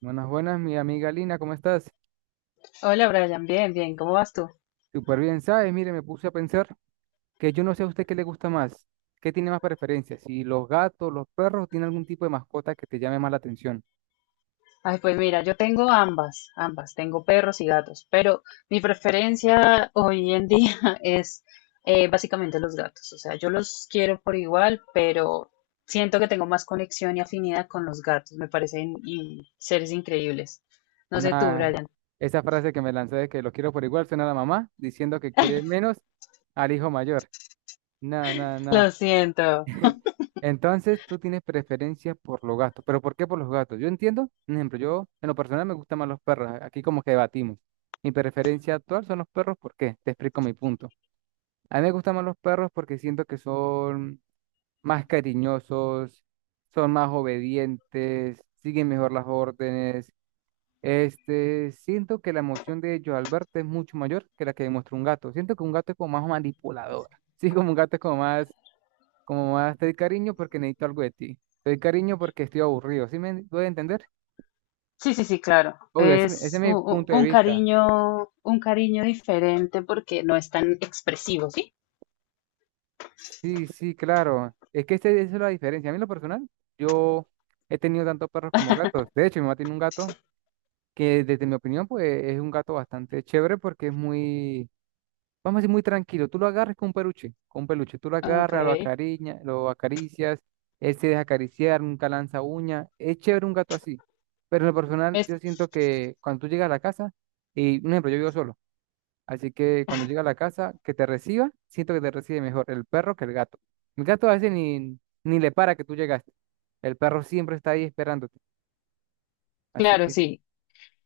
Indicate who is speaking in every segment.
Speaker 1: Buenas, buenas, mi amiga Lina, ¿cómo estás?
Speaker 2: Hola Brian, bien, bien, ¿cómo vas tú?
Speaker 1: Súper bien, ¿sabes? Mire, me puse a pensar que yo no sé a usted qué le gusta más, qué tiene más preferencias, si los gatos, los perros, tiene algún tipo de mascota que te llame más la atención.
Speaker 2: Ay, pues mira, yo tengo ambas, ambas, tengo perros y gatos, pero mi preferencia hoy en día es básicamente los gatos, o sea, yo los quiero por igual, pero siento que tengo más conexión y afinidad con los gatos, me parecen seres increíbles. No sé tú,
Speaker 1: Nah,
Speaker 2: Brian.
Speaker 1: esa frase que me lancé de que los quiero por igual suena a la mamá diciendo que quiere menos al hijo mayor. Nah, nah, nah.
Speaker 2: Lo siento.
Speaker 1: Entonces, tú tienes preferencia por los gatos. ¿Pero por qué por los gatos? Yo entiendo, por ejemplo, yo en lo personal me gustan más los perros. Aquí como que debatimos. Mi preferencia actual son los perros, ¿por qué? Te explico mi punto. A mí me gustan más los perros porque siento que son más cariñosos, son más obedientes, siguen mejor las órdenes. Siento que la emoción de ellos al verte es mucho mayor que la que demuestra un gato. Siento que un gato es como más manipulador. Sí, como un gato es como más te doy cariño porque necesito algo de ti. Te doy cariño porque estoy aburrido. ¿Sí me doy a entender?
Speaker 2: Sí, sí, sí, claro.
Speaker 1: Obvio, ese es
Speaker 2: Es
Speaker 1: mi punto de vista.
Speaker 2: un cariño diferente porque no es tan expresivo, ¿sí?
Speaker 1: Sí, sí, claro. Es que esa es la diferencia. A mí en lo personal, yo he tenido tanto perros como gatos. De hecho, mi mamá tiene un gato que desde mi opinión, pues es un gato bastante chévere porque es muy, vamos a decir, muy tranquilo. Tú lo agarras con un peluche, con un peluche. Tú lo
Speaker 2: Ok.
Speaker 1: agarras, lo acariñas, lo acaricias, él se deja acariciar, nunca lanza uña. Es chévere un gato así. Pero en lo personal,
Speaker 2: Es,
Speaker 1: yo siento que cuando tú llegas a la casa, y un ejemplo, yo vivo solo. Así que cuando llega a la casa, que te reciba, siento que te recibe mejor el perro que el gato. El gato a veces ni le para que tú llegaste. El perro siempre está ahí esperándote. Así
Speaker 2: claro,
Speaker 1: que,
Speaker 2: sí.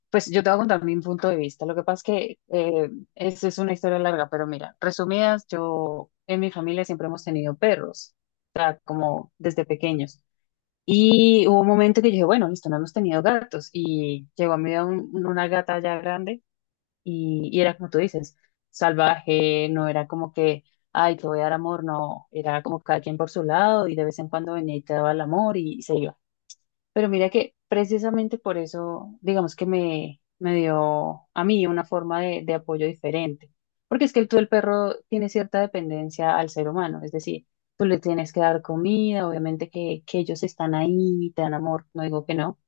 Speaker 2: Pues yo te voy a contar mi punto de vista. Lo que pasa es que es una historia larga, pero mira, resumidas, yo en mi familia siempre hemos tenido perros, o sea, como desde pequeños. Y hubo un momento que yo dije, bueno, listo, no hemos tenido gatos. Y llegó a mi vida una gata ya grande y era como tú dices, salvaje, no era como que, ay, te voy a dar amor, no, era como cada quien por su lado y de vez en cuando venía y te daba el amor y se iba. Pero mira que precisamente por eso, digamos que me dio a mí una forma de apoyo diferente. Porque es que tú, el perro, tiene cierta dependencia al ser humano. Es decir, tú le tienes que dar comida, obviamente que ellos están ahí, te dan amor, no digo que no,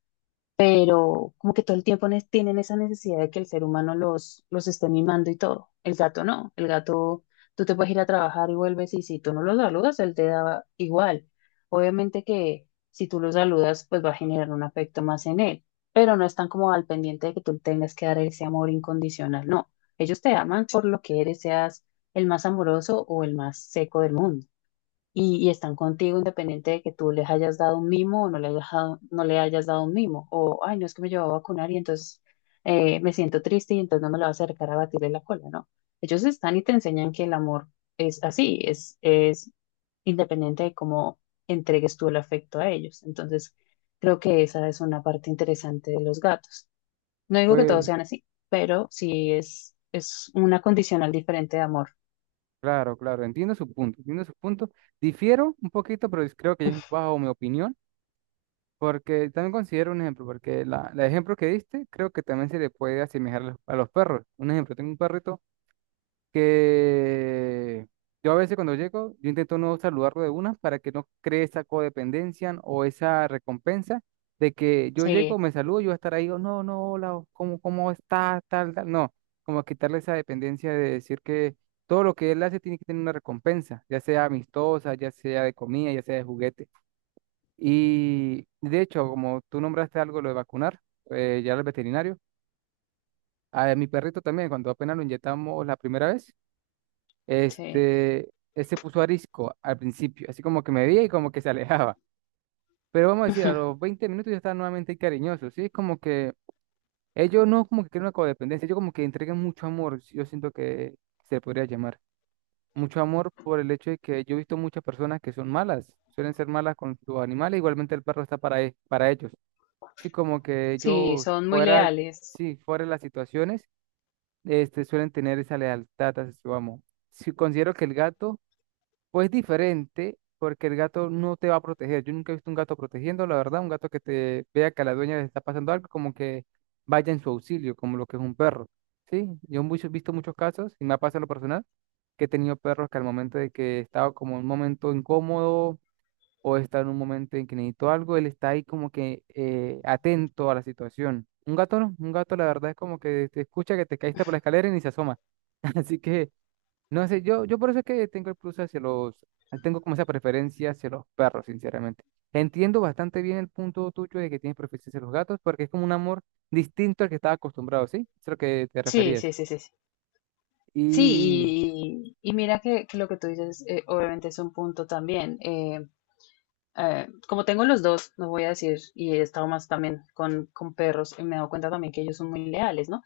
Speaker 2: pero como que todo el tiempo tienen esa necesidad de que el ser humano los esté mimando y todo. El gato no, el gato, tú te puedes ir a trabajar y vuelves y si tú no lo saludas, él te da igual. Obviamente que si tú lo saludas, pues va a generar un afecto más en él, pero no están como al pendiente de que tú tengas que dar ese amor incondicional, no. Ellos te aman por lo que eres, seas el más amoroso o el más seco del mundo y están contigo independiente de que tú les hayas dado un mimo o no le hayas dado, no le hayas dado un mimo. O, ay, no es que me llevaba a vacunar y entonces me siento triste y entonces no me la va a acercar a batirle la cola, ¿no? Ellos están y te enseñan que el amor es así, es independiente de cómo entregues tú el afecto a ellos. Entonces, creo que esa es una parte interesante de los gatos. No digo que todos
Speaker 1: pues,
Speaker 2: sean así, pero sí es una condicional diferente de amor.
Speaker 1: claro, claro, entiendo su punto, entiendo su punto. Difiero un poquito, pero creo que es bajo mi opinión, porque también considero un ejemplo, porque el ejemplo que diste creo que también se le puede asemejar a los perros. Un ejemplo, tengo un perrito que yo a veces cuando llego, yo intento no saludarlo de una para que no cree esa codependencia o esa recompensa de que yo
Speaker 2: Sí,
Speaker 1: llego, me saludo, yo voy a estar ahí, o no, no, hola, o ¿cómo estás? Tal, tal. No, como quitarle esa dependencia de decir que todo lo que él hace tiene que tener una recompensa, ya sea amistosa, ya sea de comida, ya sea de juguete. Y de hecho, como tú nombraste algo, lo de vacunar, ya al veterinario, a mi perrito también, cuando apenas lo inyectamos la primera vez.
Speaker 2: sí.
Speaker 1: Él se puso arisco al principio, así como que me veía y como que se alejaba. Pero vamos a decir, a los 20 minutos ya estaba nuevamente cariñoso, ¿sí? Es como que ellos no como que crean una codependencia, ellos como que entregan mucho amor, yo siento que se podría llamar. Mucho amor por el hecho de que yo he visto muchas personas que son malas, suelen ser malas con sus animales, igualmente el perro está para, para ellos. Sí, como que
Speaker 2: Sí,
Speaker 1: ellos
Speaker 2: son muy
Speaker 1: fuera,
Speaker 2: leales.
Speaker 1: sí, fuera de las situaciones, suelen tener esa lealtad hacia su amo. Sí, considero que el gato, pues diferente, porque el gato no te va a proteger. Yo nunca he visto un gato protegiendo, la verdad, un gato que te vea que a la dueña le está pasando algo, como que vaya en su auxilio, como lo que es un perro. Sí, yo he visto muchos casos, y me ha pasado en lo personal, que he tenido perros que al momento de que estaba como en un momento incómodo o está en un momento en que necesito algo, él está ahí como que atento a la situación. Un gato no, un gato la verdad es como que te escucha que te caíste por la escalera y ni se asoma. Así que no sé, yo por eso es que tengo el plus hacia los, tengo como esa preferencia hacia los perros, sinceramente. Entiendo bastante bien el punto tuyo de que tienes preferencia hacia los gatos, porque es como un amor distinto al que estaba acostumbrado, ¿sí? Es a lo que te
Speaker 2: Sí,
Speaker 1: referías.
Speaker 2: sí, sí, sí. Sí,
Speaker 1: Y
Speaker 2: sí, y mira que lo que tú dices, obviamente es un punto también. Como tengo los dos, no voy a decir, y he estado más también con perros, y me he dado cuenta también que ellos son muy leales, ¿no?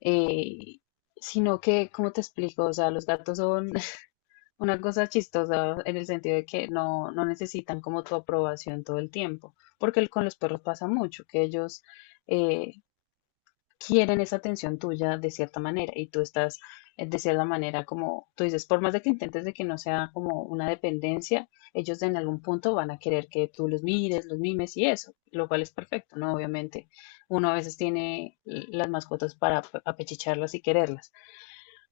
Speaker 2: Eh, sino que, ¿cómo te explico? O sea, los gatos son una cosa chistosa en el sentido de que no, no necesitan como tu aprobación todo el tiempo, porque con los perros pasa mucho, que ellos... eh, quieren esa atención tuya de cierta manera y tú estás de cierta manera como tú dices, por más de que intentes de que no sea como una dependencia, ellos en algún punto van a querer que tú los mires, los mimes y eso, lo cual es perfecto, ¿no? Obviamente, uno a veces tiene las mascotas para apechicharlas y quererlas.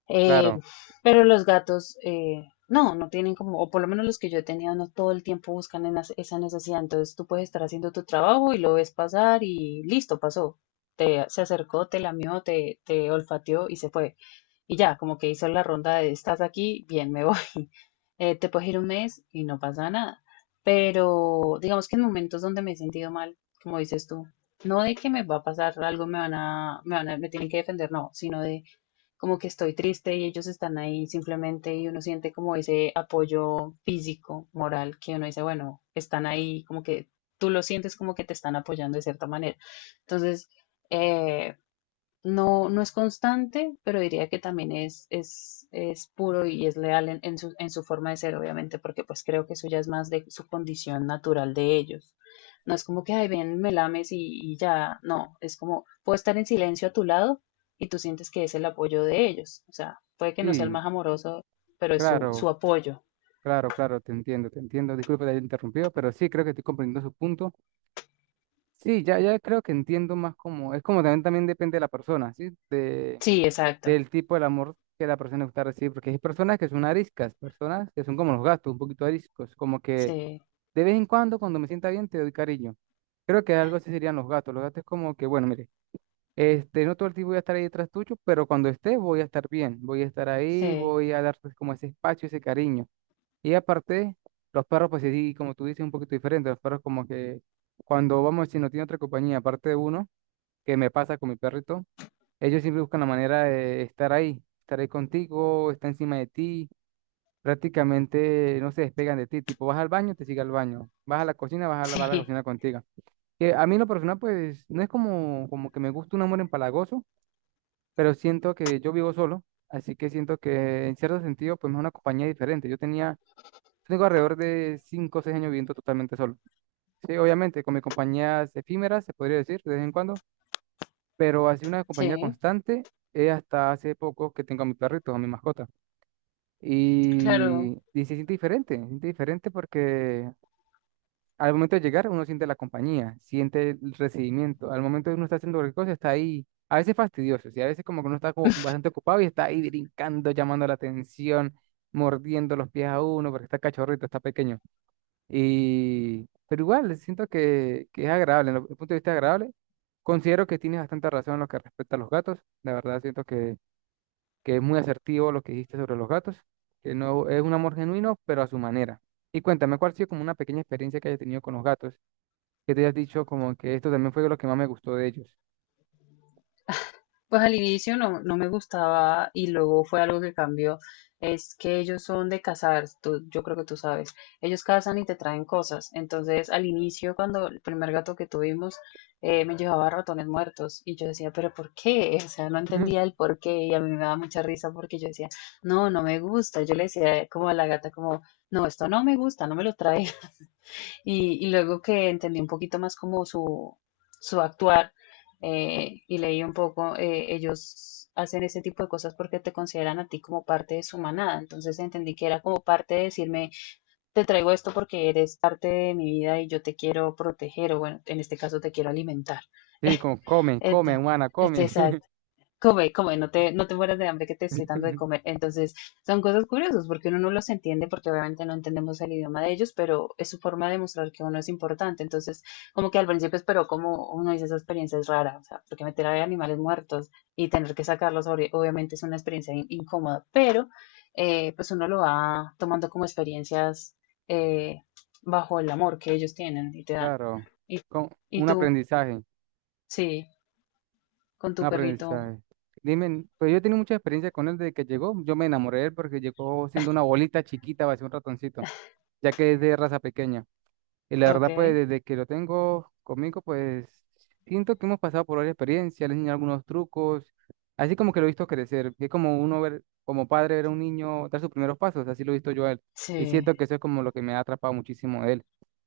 Speaker 2: Eh,
Speaker 1: claro,
Speaker 2: pero los gatos, no, no tienen como, o por lo menos los que yo he tenido, no todo el tiempo buscan en esa necesidad. Entonces tú puedes estar haciendo tu trabajo y lo ves pasar y listo, pasó. Te, se acercó, te lamió, te olfateó y se fue. Y ya, como que hizo la ronda de estás aquí, bien, me voy. Te puedes ir un mes y no pasa nada. Pero digamos que en momentos donde me he sentido mal, como dices tú, no de que me va a pasar algo, me van a, me van a, me tienen que defender, no, sino de como que estoy triste y ellos están ahí simplemente y uno siente como ese apoyo físico, moral, que uno dice, bueno, están ahí, como que tú lo sientes como que te están apoyando de cierta manera. Entonces, eh, no, no es constante, pero diría que también es puro y es leal en su forma de ser, obviamente, porque pues creo que eso ya es más de su condición natural de ellos. No es como que, ay, ven, me lames y ya, no, es como, puedo estar en silencio a tu lado y tú sientes que es el apoyo de ellos. O sea, puede que no sea el
Speaker 1: sí,
Speaker 2: más amoroso, pero es su, su
Speaker 1: claro,
Speaker 2: apoyo.
Speaker 1: claro, claro, te entiendo, te entiendo. Disculpe de haber interrumpido, pero sí creo que estoy comprendiendo su punto. Sí, ya, ya creo que entiendo más como, es como también, también depende de la persona, ¿sí? De
Speaker 2: Sí, exacto.
Speaker 1: del tipo del amor que la persona le gusta recibir, porque hay personas que son ariscas, personas que son como los gatos, un poquito ariscos, como que
Speaker 2: Sí,
Speaker 1: de vez en cuando, cuando me sienta bien, te doy cariño. Creo que algo así serían los gatos. Los gatos es como que, bueno, mire, no todo el tiempo voy a estar ahí detrás tuyo, pero cuando esté voy a estar bien, voy a estar ahí,
Speaker 2: sí,
Speaker 1: voy a darte como ese espacio, ese cariño. Y aparte, los perros, pues sí, como tú dices, un poquito diferente. Los perros como que cuando vamos, si no tiene otra compañía, aparte de uno, que me pasa con mi perrito, ellos siempre buscan la manera de estar ahí contigo, estar encima de ti, prácticamente no se despegan de ti, tipo vas al baño, te sigue al baño, vas a la cocina, va a la
Speaker 2: sí,
Speaker 1: cocina contigo. Que a mí en lo personal pues no es como, como que me gusta un amor empalagoso, pero siento que yo vivo solo, así que siento que en cierto sentido pues me es una compañía diferente. Yo tenía, tengo alrededor de 5 o 6 años viviendo totalmente solo. Sí, obviamente con mis compañías efímeras, se podría decir, de vez en cuando, pero así una compañía
Speaker 2: sí,
Speaker 1: constante es hasta hace poco que tengo a mi perrito, a mi mascota.
Speaker 2: claro.
Speaker 1: Y se siente diferente porque al momento de llegar uno siente la compañía, siente el recibimiento, al momento de uno está haciendo cualquier cosa está ahí, a veces fastidioso, y a veces como que uno está como bastante ocupado y está ahí brincando, llamando la atención, mordiendo los pies a uno porque está cachorrito, está pequeño. Y, pero igual, siento que es agradable, desde el punto de vista agradable. Considero que tienes bastante razón en lo que respecta a los gatos. La verdad, siento que es muy asertivo lo que dijiste sobre los gatos, que no es un amor genuino, pero a su manera. Y cuéntame, ¿cuál ha sido como una pequeña experiencia que hayas tenido con los gatos? Que te hayas dicho como que esto también fue lo que más me gustó de ellos.
Speaker 2: Pues al inicio no, no me gustaba y luego fue algo que cambió. Es que ellos son de cazar, tú- yo creo que tú sabes. Ellos cazan y te traen cosas. Entonces al inicio, cuando el primer gato que tuvimos me llevaba ratones muertos y yo decía, pero ¿por qué? O sea, no entendía el por qué y a mí me daba mucha risa porque yo decía, no, no me gusta. Yo le decía como a la gata, como, no, esto no me gusta, no me lo traes. Y luego que entendí un poquito más como su actuar, y leí un poco, ellos hacen ese tipo de cosas porque te consideran a ti como parte de su manada. Entonces entendí que era como parte de decirme, te traigo esto porque eres parte de mi vida y yo te quiero proteger o bueno, en este caso te quiero alimentar.
Speaker 1: Sí, como come, come,
Speaker 2: Entonces,
Speaker 1: humana,
Speaker 2: este,
Speaker 1: come.
Speaker 2: exacto. Come, come, no te, no te mueras de hambre que te estoy dando de comer. Entonces, son cosas curiosas porque uno no los entiende porque obviamente no entendemos el idioma de ellos, pero es su forma de mostrar que uno es importante. Entonces, como que al principio esperó como uno dice, esa experiencia es rara, o sea, porque meter a animales muertos y tener que sacarlos obviamente es una experiencia incómoda, pero pues uno lo va tomando como experiencias eh, bajo el amor que ellos tienen y te dan.
Speaker 1: Claro,
Speaker 2: Y,
Speaker 1: con
Speaker 2: y
Speaker 1: un
Speaker 2: tú,
Speaker 1: aprendizaje.
Speaker 2: sí, con tu
Speaker 1: Un
Speaker 2: perrito,
Speaker 1: aprendizaje. Dime, pues yo he tenido mucha experiencia con él desde que llegó. Yo me enamoré de él porque llegó siendo una bolita chiquita, parecía un ratoncito, ya que es de raza pequeña. Y la
Speaker 2: ok,
Speaker 1: verdad, pues desde que lo tengo conmigo, pues siento que hemos pasado por varias experiencias, le he enseñado algunos trucos, así como que lo he visto crecer, es como uno ver, como padre ver a un niño dar sus primeros pasos, así lo he visto yo a él. Y siento que
Speaker 2: sí.
Speaker 1: eso es como lo que me ha atrapado muchísimo de él.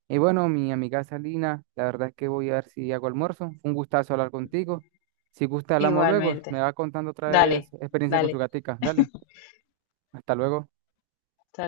Speaker 1: Y bueno, mi amiga Salina, la verdad es que voy a ver si hago almuerzo. Fue un gustazo hablar contigo. Si gusta, hablamos luego. Me
Speaker 2: Igualmente.
Speaker 1: va contando otra
Speaker 2: Dale,
Speaker 1: vez experiencia con su
Speaker 2: dale.
Speaker 1: gatica. Dale, hasta luego.
Speaker 2: Hasta